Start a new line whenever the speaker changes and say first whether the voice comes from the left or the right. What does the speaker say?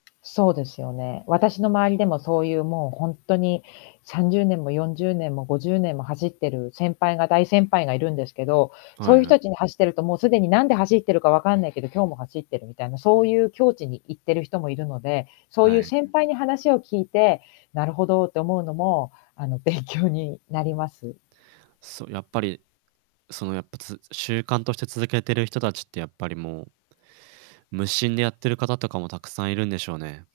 left: そうですよね、私の周りでも、そういうもう、ほんとに30年も40年も50年も走ってる先輩が大先輩がいるんですけど、
right: は
left: そうい
right: い
left: う
right: は
left: 人
right: い。
left: たちに走ってると、もう既になんで走ってるか分かんないけど、今日も走ってるみたいな、そういう境地に行ってる人もいるので、そう
right: は
left: いう
right: い。
left: 先輩に話を聞いて、なるほどって思うのも、あの、勉強になります。
right: そう、やっぱりそのやっぱ、つ習慣として続けてる人達ってやっぱりもう、無心でやってる方とかもたくさんいるんでしょうね。